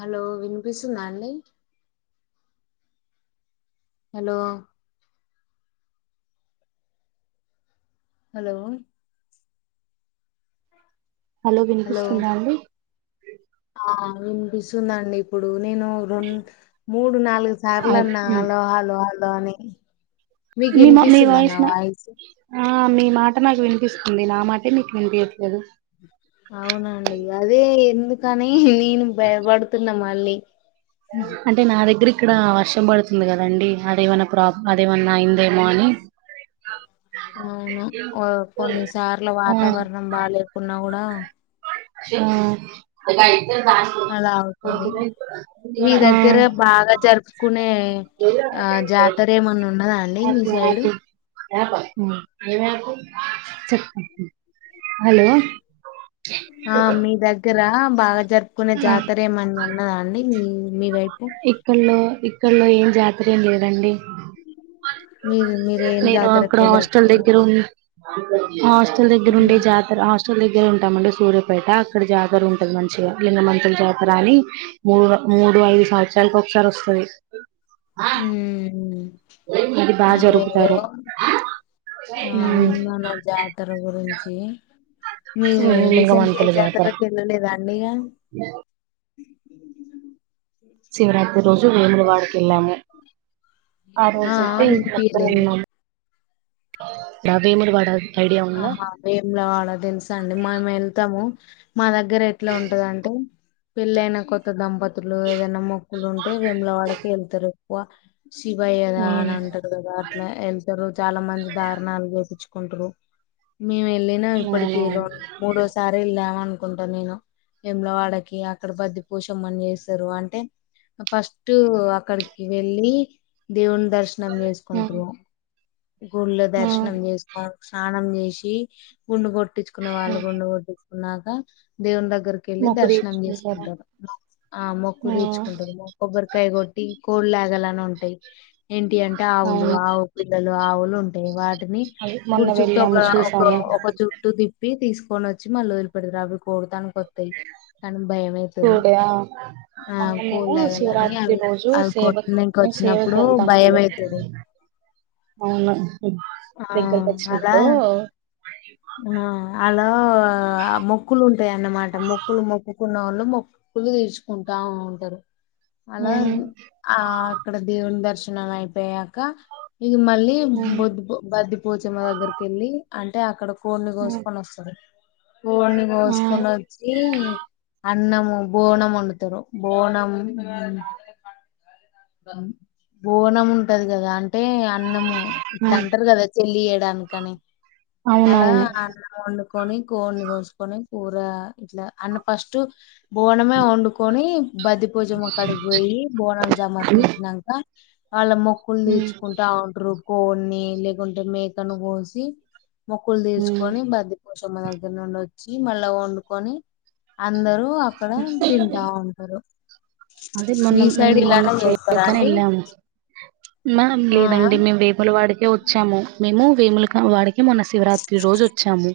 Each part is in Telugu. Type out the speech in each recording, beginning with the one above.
హలో వినిపిస్తుందా అండి హలో హలో హలో వినిపిస్తుందా అండి ఆ వినిపిస్తుందండి ఇప్పుడు ఇప్పుడు నేను రెండ్ మూడు నాలుగు సార్లున్నా అండి హలో హలో దాని మీకు వినిపిస్తుంద నా వాయిస్ ఆ మీ మాట నాకు వినిపిస్తుంది నా మాట మీకు వినిపియట్లేదు అవునా అండి అదే ఎందుకని కని నేను భయపడుతున్నామా అన్ని అంటే నా దగ్గరకి ఇక్కడ వర్షం పడుతుంది కదండి అదేమన్నా ప్రాబ్ అదేమన్నా అయిందేమో అని అవును కొన్నిసార్లు ఆ వాతావరణం బాగా లేకున్నా కూడా ఆ హ్మ్ అలా అవుతుంది మీ దగ్గర బాగా జరుపుకునే ఆ జాతర ఏమన్నా ఉన్నదా అండి మీ సైడు జాతర హలో ఆ మీ దగ్గర బాగా జరుపుకునే జాతర ఏమన్న ఉన్నదా అండి మీ వైపు ఇక్కడలో ఇక్కడలో ఏం జాతర ఎంలేదండి మీరు మీరు ఏం నేను జాతర అక్కడ ఎక్కువ హాస్టల్ జరుపుకోరా దగ్గర ఉన్ మ హాస్టల్ దగ్గర ఉండే ఉమ్. జాతర హాస్స్ట హాస్టల్ దగ్గర ఉంటామండి సూర్యపేట అక్కడ జాతర ఉంటది మంచిగా లింగమంచం జాతర అని మూడు మూడు ఐదు సంవత్సరాలకు ఒకసారి వస్తది హు హు అది బాగా అదే అదే జరుపుతారు ఆ విన్మాను ఆ జాతర కూడా గగురించి మీరు రీసెంట్ గా ఏ లింగమంతుల జాతర జాతరకి వెళ్ళలేదాన్ అమెగా శివరాత్రి రోజు రోజు వేములవాడకెల్లాము ఆ ఆ రోజయితే ఇట్లంతా వినిపియలేదు ఉన్నాము ఆ వేములవాడ ఐడియా ఉందా అవునా ఆహా వేములవాడ తెలుసండి మేము వెళ్తాము మా దగ్గర ఎట్లా ఉంటదంటే పెళ్ళయినా కొత్త దంపతు పంతులు ఏదైనా మొక్కులుంటే వేముల వాడకి వెళ్తరు వా శివయ్యదా అని అంటరు కదా అట్లా ఎళ్తరు చాలా మంది దారణాలు చేపుచు కొంటరు మేము వెళ్ళినాం ఇప్పటికి రెండో మూడోసారి వెళ్లాం అను అకుంటాను నేను వేములవాడకి అక్కడ బంతి పోచమ్మని చేస్తారు అంటే ఫస్ట్ అక్కడికి వెళ్ళి దేవునీ దర్శనం చేేసుకుంటరు గుళ్ళ దర్శనం చేసుకో స్నానం నం చేసి గుండ్లు కోట్ కొట్టించుకునే వాళ్ళ గుండ కొడ్టించుకున్నారు దేవుందగ్గర దగ్గరిక వెళ్ళి మొక్కు దర్శనం తీర్చుకుంటారు చేసుకుంటారు ఆ మొక్కు తీర్చుకుంటారు కొబ్బరికాయ కాయ కొట్టి కోళ్ లాగాలనీ ఉంటాయి ఏంటి అంటే ఆవులు అవును ఆవు ఆవులు ఉంటాయి వాటి ని అవి మొన్న గుడి చుట్టూ ఒక వెళ్ళాము ఒక చూసాము ఒక చుట్టూ తిప్పి వి తీసుకొని వచ్చి మల్ల వదిలి పెడుతారు అవిడు కోడతానికి కొత్తాయి కానీ భయం టూ అయితది డే ఆ ఆ మొన్న మేము కూల్లేగాలని శివరాత్రి అవి రోజు అవి సేవకి కొట్డానికి మేము సేవకి వచ్చినప్పుడు భయం వెళ్తామండి అయితది అవును ఆ దగ్గరకి అలా వచ్చినప్పుడు ఆ అలా మొక్కులు ఉంటాయిన్నమాట మొక్కులు మొక్కుకున్న వాళ్ళు మొక్కులు తీర్చుకుంటా ఉంటారు అలా మ్మ్ ఆ అక్కడ దేవుని దర్శనం ణ అయిపోయాక ఇగ మళ్ళీ మ్మ్ బొద్ బద్దిపోచమ్మ దగ్గరకి వెళ్ళి అంటే అక్కడ కోడిని మ్మ్ కోసుకొని వస్తాడు కొన్ని మ్మ్ పోసుకొని వచ్చి అన్నము బోనం వండుతారు బోనం బోనం ఉంటది కదా అంటే అంటే అన్నము ఇట్లా మ్మ్ అంటారు కదా తెలియడాని కనే అలా అవునవును అన్నం వండుకొని కోడిని కోసుకొని కుర ఇట్లా అన్న ఫస్ట్టు బోనమే వండుకొని బది భుజమ్మ గాడికి పోయి బోనం జమర్ నాంక వాళ్ళ మొక్కులు మ్మ్ తీర్చుకుంట ఉంట్రు కోన్ని లేకుంటే మేకను కోసి మొక్కులు మ్మ్ తీసుకొని బద్దపో సమ్మ దగ్గర నుండి వచ్చి మళ్ళా వండుకొని అందరూ అక్కడ తింటా ఉంటారు అదే మొన్న మీ మే సైడ్ ఇలానే మొనసే చేస్తారా పక్కన అండి ఏళ్ళాము ఆ లేదండి మేము వేముల వాడికే వచ్చాము మేము వేముల వాడికి మొన్న శివరాత్రి రోజు వచ్చాము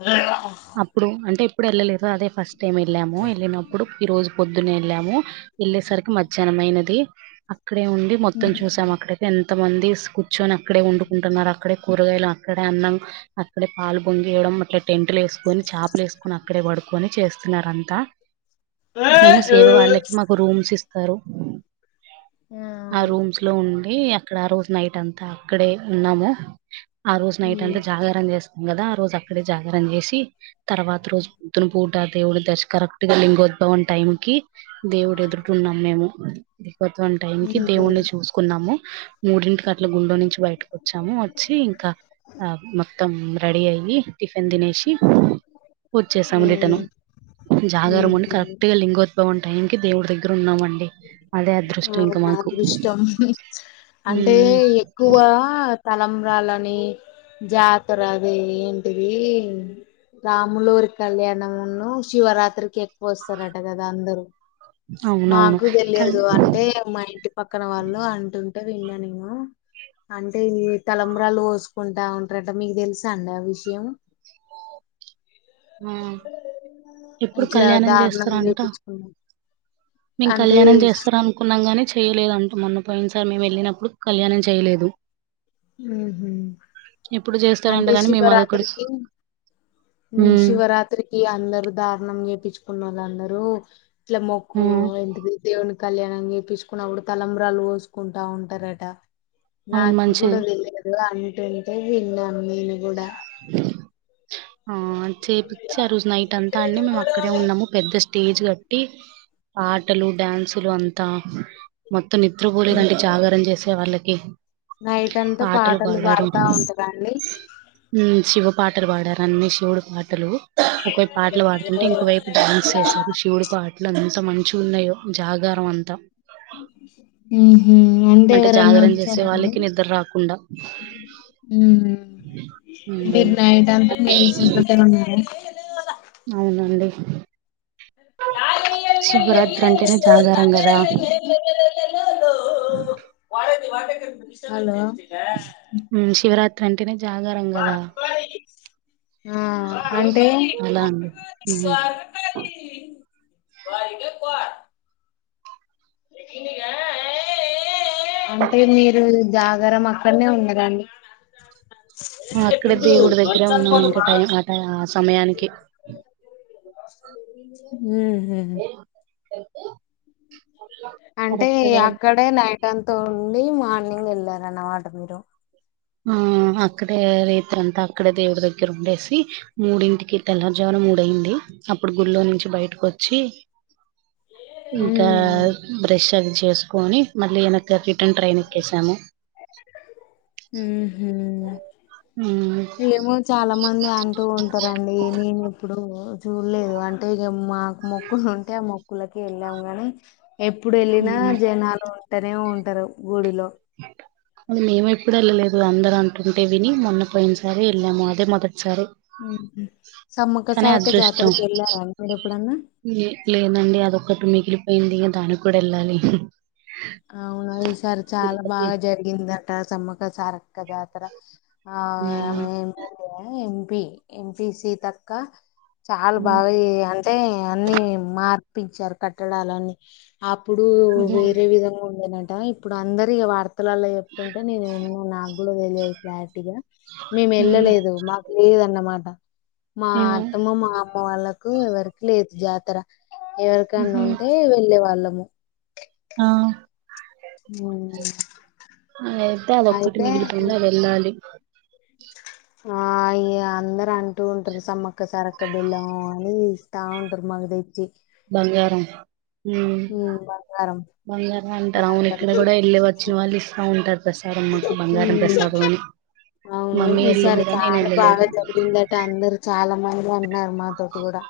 ఆ అప్పుడు అంటే ఎప్పుడు ఏళ్ళలేదు అదే ఫస్ట్ టైం వెళ్ళాము వెళ్ళినప్పుడు ఈ రోజు పొద్దున వెళ్ళాము వెళ్ళేసరికి మధ్యాహ్నంమైనది అక్కడే ఉండి మొత్తం చూసాం ఉమ్, అక్కడైతే ఎంత మంది కూర్చొని అక్కడే ఉండు టున్నారు అక్కడే కూరగాయలు అక్కడే అన్నం అక్కడే పాలు పొంగియడం అట్లే టెంట్లు వే కొని చాపలు ఏసుకొని అక్కడే పడుకొని చేస్తున్నారు అంతా మేము సేవ వాళ్ళకి మాకు రూమ్స్ ఇస్ తరు ఆ రూమ్స్ లో ఉన్ అక్కడ రోజు నైట్ అంతా అక్కడే ఉన్నాము ఆ రోజు నైట్ అంతా ఉమ్ జాగారం చేస్తాం కదా రోజు అక్కడే జాగరం చేసి తర్వాత రోజు పొద్దున పూట దేవుడు దశ కరెక్ట్ గా లింగోద్భవం టైం కి దేవుడు ఎదురుట ఉన్నాం మేము వం టైం కి ఉమ్ దేవుణి చూసుకున్నాము మూడింటికి అట్ల గుళ్ళో నుంచి బయటకు వచ్చాము వచ్చి ఇంకా ఆ మొత్తం రెడీ అయ్యి టిఫిన్ దినీ వచ్చేసామడిటను ఉమ్. జాగర అండి ఉహు కరెక్ట్ గా లింగోద్భవం ఉంట టైం క దేవు దగ్గర ఉన్నాండి నా ఇష్టం అంటే ఉమ్ ఎక్కువ కలంబ్రాాలని జాతర అది ఏంటిది రాములరి కళ్యాణము శివరాత్రికి ఎక్కువ వస్తారట కదా అందరుూ అవునవును కల్ తెలియదు అంటే మా ఇంటి పక్కన వాళ్ళు అంటు అ విన్నా నేను అంటే తలబరాలుు పోసుకుంటా ఉంటారంట మీకు తెలుసా అండి ఆ విషయం ఆ ఎప్పుడు ఇట్లా కళ్యాణం దారుణం చేస్తారంట చేపించుకున్నా మేం అంటే కళ్యాణం చేస్తార అనుకున్నాం గానీ చేయలేదు అంటూ మొన్న పోయింది సార్ మేము వెళ్ళినప్పుడు కళ్యాణం చేయలేదు ఉ ఎప్పుడు చేస్తారంట అంటే గాని మేము అదొకటి శివరాత్రికి ఉమ్ శివరాత్రికి అందరు దారుణం నప్పించుకున్న వాళ్ళు అందరూ ఇట్లా ఆ మొకువ ఎంటి దేవు కళ్యాణం చేయిుకున్న అప్పుడు తలంబరాలు పోసుకుంటా ఉంటారట అవును నాకు కూడా మంచిది తెలియదు అ అంటే విళ నీను కూడా ఆ చేపచ్చి ఆ రోజు నైట్ అంతా అండి మేము అక్కడే ఉన్నాము పెద్ద తేజ్ కట్టి ఆటలు డ్యాన్సులు అంతా మ కొత్త నిద్రపోూలిలాంటి ఉమ్. జాగరణ చేసే వాళ్ళకి నైట్ అంతా పాటలు పాడారు పాడుతా ఉంటారండి శివు పాటలు పాడారు అన్ని శివుడు పాటలు ఒకవైపు ఆటలు పాడుతుంటే ఇంకోవైపు డ్యాన్స్ చేసారు శివుడికి ఆటలు అ అంత మంచి ఉన్నాయో జాగారం అంతా ఉ అంటే ఎవరన్నా జాగరణ చేసే వచ్చారంండి వాళ్ళకి నిద్ర రాకుండా మీరు ఉమ్ నైట్ అంతా మేల్ చపి ఉన్నారు అవునండి శివరాత్రి అంటేనే జాగారం కదా అ హలో వెంటనే ఆ అంటే అలా అండి ఉమ్ అంటే మీరు జాగరం అక్కడనే ఉన్నరండి అక్కడే దేవుడి దగ్గరే ఉన్నాం ఇంకా టై ఆ ట ఆ సమయానికి ఉహూ అంటే కరెక్ట్ గా అక్కడే నైట్ అంత వు నీ మార్నింగ్ వెళ్లారన్న మాట మీరు అక్కడే రేత్రిఅంత అక్కడే దేవుడి దగ్గర ఉండేసి మూడింటికి తెల్లారుజావన మూడయింది అప్పుడు గులో నుంచి బయటకు వచ్చి ఇంకా ఉమ్ బ్రెష్ ఆది చేసుకొని మళ్లీ వెనక్కి రిటర్న్ ట్రైన్ ఎక్కేసాము ఉహూ ఉమ్ ఏమో చాలా మంది అంటూ ఉంటారండి నేను ఎప్పుడు చూడలేదు అంటే ఇగ మాకు మొక్కులు ఉంటే ఆ మొక్కులకి వెళ్ళాంగాని ఎప్పుడు ఏళ్ళినా ఉమ్ జనాలు ఉ ఉట్టనే ఉంటారు గుడిలో మేము ఎప్పుడు వెళ్ళలేదు అందరూ అంటుంటే విని మొన్నపోయిన సరే వెళ్ళాము అదే మొదటి సమ్మక్క కానీ సారక్క జాతరకి ఏళ్లారా మీరు ఎప్పుడన్నా లే లేదండి అదొక్కటి మిగిలిపోయింది ఈగ దానికి కూడా ఏళ్ళాలి అవునా ఈ సారి చాలా బాగా జరిగిందండి సమ్మక్క సారక్క జాతర ఆ ఉమ్, ఆమె పి ఎంపిసితక్క చాలా ఉమ్, బాగాయి అంటే అన్ని మార్ ప్పించారు కట్టడాలన్నీ అప్పుడు ఉహుం, వేరే విధంగా ఉండేనట ఇప్పుడు అందరి వార్త పత్తులలో చెప్తుంటే నేను విన్నాను నాకు తెలియదు క్లారిటీగా మేము ఉమ్, ఏళ్ళలేదు మాకు లేదన్నమాట మా ఆ అత్తమ్మ మా అమ్మ వాళ్ళలకు ఎవరికి లేదు జాతర ఎవరికన్నా ఉహుం, ఉంటే వెళ్లేవాళ్ళం ఆ హ అ అయితే అది ఒక్కటి మిగిలిపోయింది అది వెళ్ళాలి ఆ అందరు అంటూ ఉంటారు సమ్మక్క సరక్క బెల్లం అని ఇస్తా ఉంటారు మగ తెచ్చి బంగారం ఉ ఉమ్ బంగారం బంగారం అంటారు అవును ఇక్కడ కూడా వెళ్ళ వచ్చిన వాళ్ళు ఇస్తా ఉంటారు ప్రసాదం మాకు బంగారం ఉమ్ ప్రసాదం అని అవును మమ్మీ ఈసారి వెళ్ళింది కానీ చాలా నేను వెళ్ళలేదు వన్ ఎన్నారుమా తోటి కూడాడ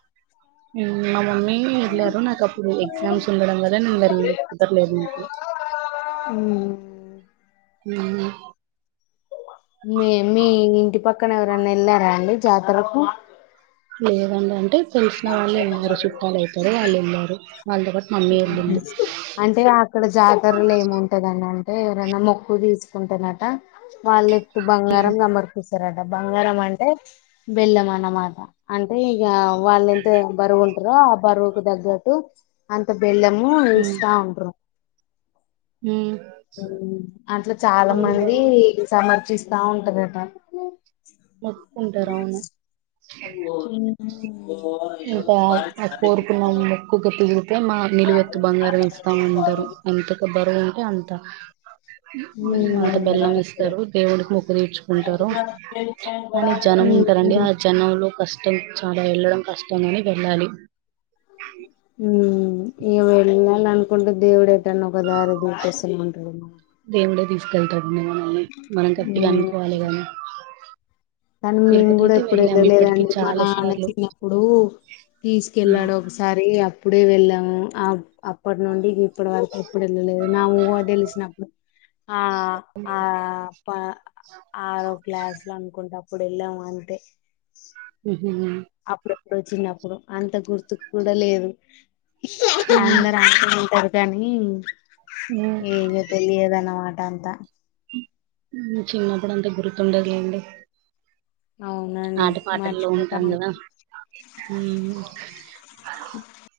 ఉ ఇన్నీ వెళ్ళారు నాకు అప్పుడు ఎగ్జామ్స్ ఉండడం వల్ల నేను వె కుదర్లేదు నాకు ఉహ్ ఆ మీ మీ ఇంటి పక్కన ఎవరన్నా వెళ్లారా అండి జాతరకు లేదండి అంటే తెలిసిన వాళ్ళు విన్నారు చుట్టాలు అయితడ వాళ్ళు విన్నారు అంటే అక్కడ జాతరలు ఏముంటదండి అ అ ఎవరైనా మొక్కువ తీసుకుంటేనట వాళ్ళ బంగారం సమర్పి ట బంగారం అంటే బెల్లం అన్నమాట అంటే ఇక వాళ్ళ ఎంత బరుగుంట బర్వుకు దగ్లటు అంత వెళ్ళమూ నేసా ఉంట హ అట్లా చాలా మంది ఇద్దరు సమర్చిస్త బాగుంటా గటా మొక్కుంటార అవును ఓఓ ఇంకా ఆ కోరుకున్న మొక్కుకు తిగితే మా నిలువెత్తు బంగారం ఇస్తా ఉంటారు ఎంతకు బరువు ఉంటే అంత ఉమ్ అంత బెల్లం ఇస్తారు దేవుడికి మొకు తీర్చుకుంటారు కానీ జనం ఉంటారంండి ఆ జనంలో కష్టం హట చాలా వెళ్ళడం కష్టం ని వెల్ళాలి ఉ ఇ వెళ్ళాలి అనుకుంటూ దేవుడు అయితాను ఇదరది పసన్ పంట వెళ్తా ని మనం కట్టిగా ఉమ్ అనుకోవాలి కానీ కానీ మేము కూడా ఎప్పుడు ఇప్పటికి వెళ్ళలేదండి మా చాలా నాన్న సార్లు చిన్నప్పుడు ఉమ్ తీసుకెళ్ళాడు ఒకసారి అప్పుడు అప్పుడే వెళ్ళాము ఆ అప్పటి నుండి ఇప్పటి వరకు ఎప్పుడు వెళ్ళలేదు నువో తెలిసిన ఆ ఆ ఆరో క్లాసులు అనుకుంటా అప్పుడు ఎలా వాంట హ ఇప్పుడు చిన్నప్పుడు అంత గుర్తుకు కూడా లేదు ఉమ్ అందర ఉంటారు జనీ ఏ ఉమ్, జతేలి ఏదానా వా ంటా అంత చిన్నప్పుడు అంత గుర్తుండదులేండి అవునండి ఆట పాటల్లో మర్చిపోతా ఉంటాం కదా